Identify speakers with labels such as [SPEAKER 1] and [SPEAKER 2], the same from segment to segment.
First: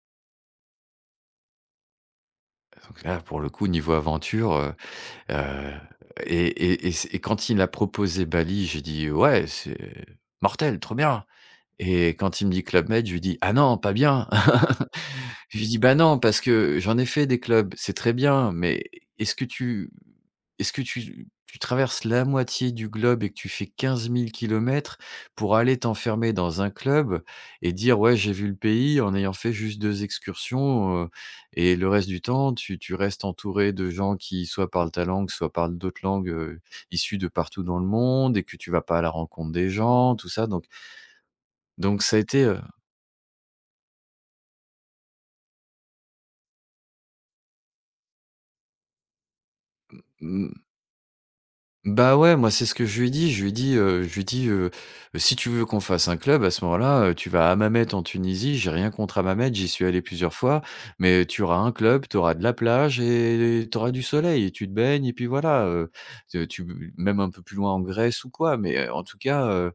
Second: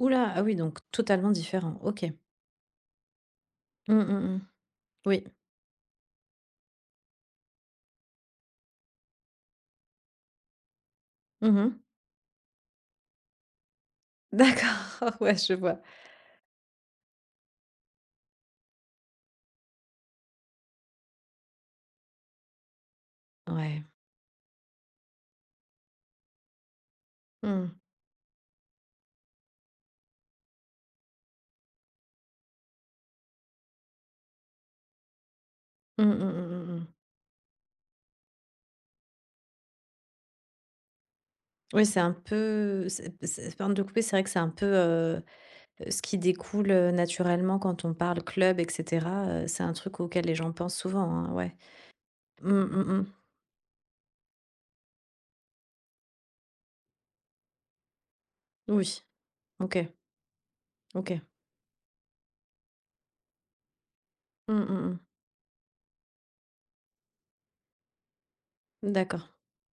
[SPEAKER 1] Hou là! Ah oui, donc totalement différent. OK.
[SPEAKER 2] Donc là, pour le coup, niveau
[SPEAKER 1] Mmh, mmh mh.
[SPEAKER 2] aventure, heu
[SPEAKER 1] Oui.
[SPEAKER 2] heu et et et c'est et quand il a proposé Bali, j'ai dit: «Heu ouais, c'est mortel, trop bien!»
[SPEAKER 1] Mmh mh.
[SPEAKER 2] et quand il me dit: «Club Med», je lui dis: «Ah non, pas bien!».
[SPEAKER 1] D'accord, oh, ouais, je
[SPEAKER 2] Je lui dis:
[SPEAKER 1] vois.
[SPEAKER 2] «Bah, non, parce que j'en ai fait, des clubs, c'est très bien. Mais est-ce que tu est-ce que tu tu traverses la moitié du globe et que tu fais
[SPEAKER 1] Ouais.
[SPEAKER 2] 15 000 km pour aller t'enfermer dans un club et
[SPEAKER 1] Mmh.
[SPEAKER 2] dire: "Ouais, j'ai vu le pays" en ayant fait juste 2 excursions, heu et le reste du temps, tu tu restes entouré de gens qui, soit parlent ta langue, soit parlent d'autres
[SPEAKER 1] Mmh mh,
[SPEAKER 2] langues,
[SPEAKER 1] mmh
[SPEAKER 2] heu,
[SPEAKER 1] mh, mmh.
[SPEAKER 2] issues de partout dans le monde et que tu vas pas à la rencontre des gens?», tout ça donc
[SPEAKER 1] Oui, c'est
[SPEAKER 2] donc,
[SPEAKER 1] un
[SPEAKER 2] ça a été, heu
[SPEAKER 1] peu c'est c'est pardon de te couper, c'est vrai que c'est un peu, heu heu, ce qui découle, heu, naturellement quand on parle club et cetera, heu, c'est un truc auquel les
[SPEAKER 2] Mmh
[SPEAKER 1] gens
[SPEAKER 2] mh.
[SPEAKER 1] pensent souvent, hein, ouais.
[SPEAKER 2] Bah, ouais,
[SPEAKER 1] Mmh,
[SPEAKER 2] moi, c'est ce que
[SPEAKER 1] mmh
[SPEAKER 2] je
[SPEAKER 1] mh.
[SPEAKER 2] lui ai dit. Je lui ai dit, heu, je lui ai dit, heu: «Si tu veux qu'on fasse un club, à ce moment-là, heu, tu vas à Hammamet en Tunisie. J'ai rien
[SPEAKER 1] Oui.
[SPEAKER 2] contre Hammamet, j'y
[SPEAKER 1] OK.
[SPEAKER 2] suis allé plusieurs fois,
[SPEAKER 1] OK.
[SPEAKER 2] mais tu auras un club, tu auras de la plage et tu auras du soleil et
[SPEAKER 1] Mmh,
[SPEAKER 2] tu te
[SPEAKER 1] mmh
[SPEAKER 2] baignes
[SPEAKER 1] mh.
[SPEAKER 2] et puis voilà, heu, c'est tu bu même un peu plus loin en Grèce ou quoi, mais heu, en tout
[SPEAKER 1] D'accord.
[SPEAKER 2] cas, heu»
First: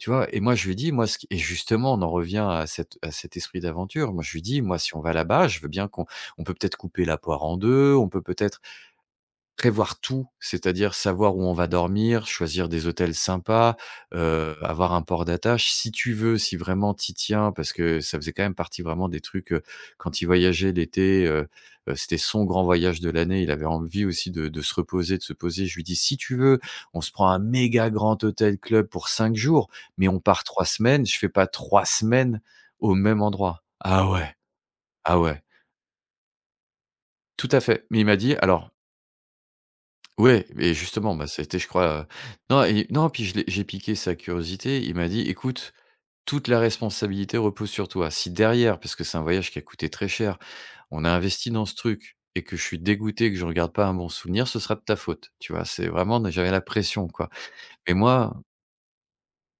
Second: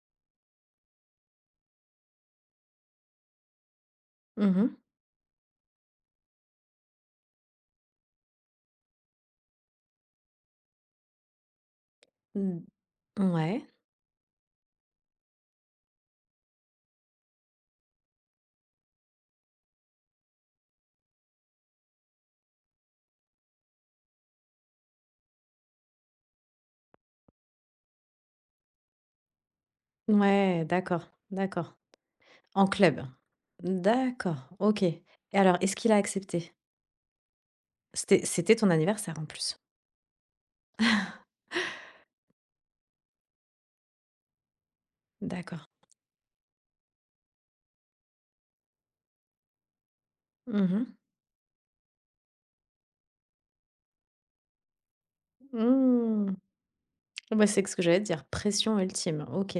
[SPEAKER 2] tu vois? Et moi, je lui ai dit: «Moi, ce qui» et justement, on en revient à cet à cet esprit d'aventure, moi, je lui ai
[SPEAKER 1] Mmh
[SPEAKER 2] dit:
[SPEAKER 1] mh.
[SPEAKER 2] «Moi, si on va là-bas, je veux bien qu'on on peut peut-être couper la poire en deux, on peut peut-être prévoir tout, c'est-à-dire savoir où on va dormir,
[SPEAKER 1] Mmh.
[SPEAKER 2] choisir des hôtels
[SPEAKER 1] Ouais.
[SPEAKER 2] sympas, heu, avoir un port d'attache, si tu veux, si vraiment tu y tiens», parce que ça faisait quand même partie vraiment des trucs, heu, quand il voyageait l'été, heu heu, c'était son grand voyage de l'année. Il avait envie aussi de de se reposer, de se poser. Je lui dis: «Si tu veux, on se prend un méga grand hôtel club pour 5 jours, mais on part
[SPEAKER 1] Ouais!
[SPEAKER 2] 3 semaines,
[SPEAKER 1] D'accord,
[SPEAKER 2] je fais pas
[SPEAKER 1] d'accord.
[SPEAKER 2] 3 semaines
[SPEAKER 1] En
[SPEAKER 2] au
[SPEAKER 1] club?
[SPEAKER 2] même endroit».
[SPEAKER 1] Mmh,
[SPEAKER 2] Ah ouais!
[SPEAKER 1] d'accord! OK. Et
[SPEAKER 2] Ah ouais.
[SPEAKER 1] alors, est-ce qu'il a accepté?
[SPEAKER 2] Tout à fait. Mais il m'a
[SPEAKER 1] C'était
[SPEAKER 2] dit:
[SPEAKER 1] c'était ton
[SPEAKER 2] «Alors»
[SPEAKER 1] anniversaire, en plus.
[SPEAKER 2] Ouais, mais justement, bah, ça a été je crois, heu non et non, puis je l'ai j'ai piqué sa curiosité. Il m'a dit:
[SPEAKER 1] D'accord.
[SPEAKER 2] «Écoute, toute la responsabilité repose sur toi. Si derrière, parce que c'est un voyage qui a coûté très cher,
[SPEAKER 1] Mmh mh.
[SPEAKER 2] on a investi dans ce truc et que je suis dégoûté, que j'en garde pas un bon souvenir, ce sera de ta faute». Tu vois, c'est vraiment mais
[SPEAKER 1] Mmh
[SPEAKER 2] j'avais la pression, quoi
[SPEAKER 1] et bah c'est qu ce que
[SPEAKER 2] et
[SPEAKER 1] j'allais te dire!
[SPEAKER 2] moi
[SPEAKER 1] Pression ultime, OK.